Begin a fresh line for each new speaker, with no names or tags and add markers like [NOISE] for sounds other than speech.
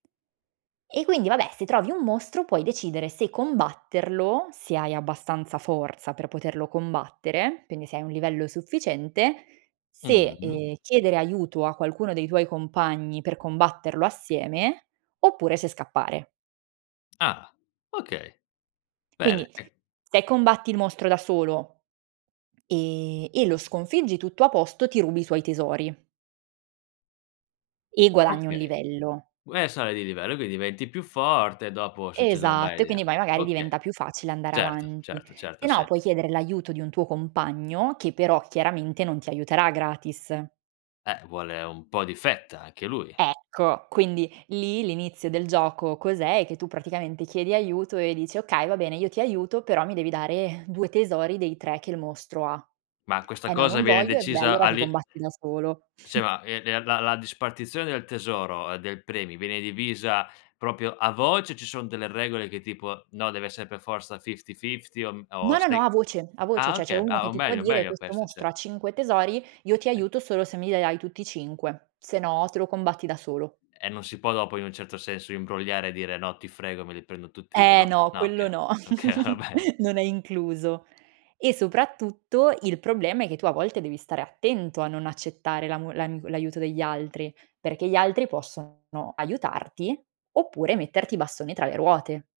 E quindi vabbè se trovi un mostro, puoi decidere se combatterlo, se hai abbastanza forza per poterlo combattere, quindi se hai un livello sufficiente, se,
Mh-mh.
ehm, chiedere aiuto a qualcuno dei tuoi compagni, per combatterlo assieme oppure se scappare.
Ah okay, bene.
Quindi,
E
se combatti il mostro da solo e e lo sconfiggi, tutto a posto, ti rubi i suoi tesori e guadagni 1
Okay,
livello.
gu e sali di livello, e quindi diventi più forte e dopo succedono
Esatto,
varie
e quindi poi
dinamiche.
magari
Okay,
diventa più facile andare
certo,
avanti.
certo,
Se
certo, ha
no,
sens
puoi chiedere l'aiuto di un tuo compagno, che però chiaramente non ti aiuterà gratis.
Eh vuole un po' di fetta, anche lui.
Ecco, quindi, lì, l'inizio del gioco, cos'è? È che tu, praticamente, chiedi aiuto e dici: “Okay, va bene, io ti aiuto, però mi devi dare 2 tesori dei 3 che il mostro ha”.
Ma questa
“Eh, no,
cosa
non
viene
voglio”. "E, beh,
decisa
allora, ti
all'i
combatti da solo."
Sì,
[CHUCKLES]
ma e de la la dispartizione del tesoro, del premio, viene divisa proprio a voce? O ci son delle regole che tipo: "No, deve essere per forza fifty-fifty" o mhmm, o
No, no, no,
sei
a voce, a voce,
Ah,
cioè, c'è
okay.
uno
Ah,
che
o
ti può
meglio,
dire:
meglio
"Questo
questo,
mostro
cert
ha 5 tesori, io ti
Sì.
aiuto solo se mi li dai tutti 5 se no te lo combatti da solo."
E non si può dopo in un certo senso imbrogliare, e dire: "No, ti frego, me li prendo tutti io,"
Eh
no,
no,
no
quello
okay,
no,
okay, va
[GIGGLES]
bene.
non è incluso. E soprattutto il problema è che tu a volte devi stare attento a non accettare l'amo l'ami l'aiuto degli altri, perché gli altri possono aiutarti, oppure metterti i bastoni tra le ruote.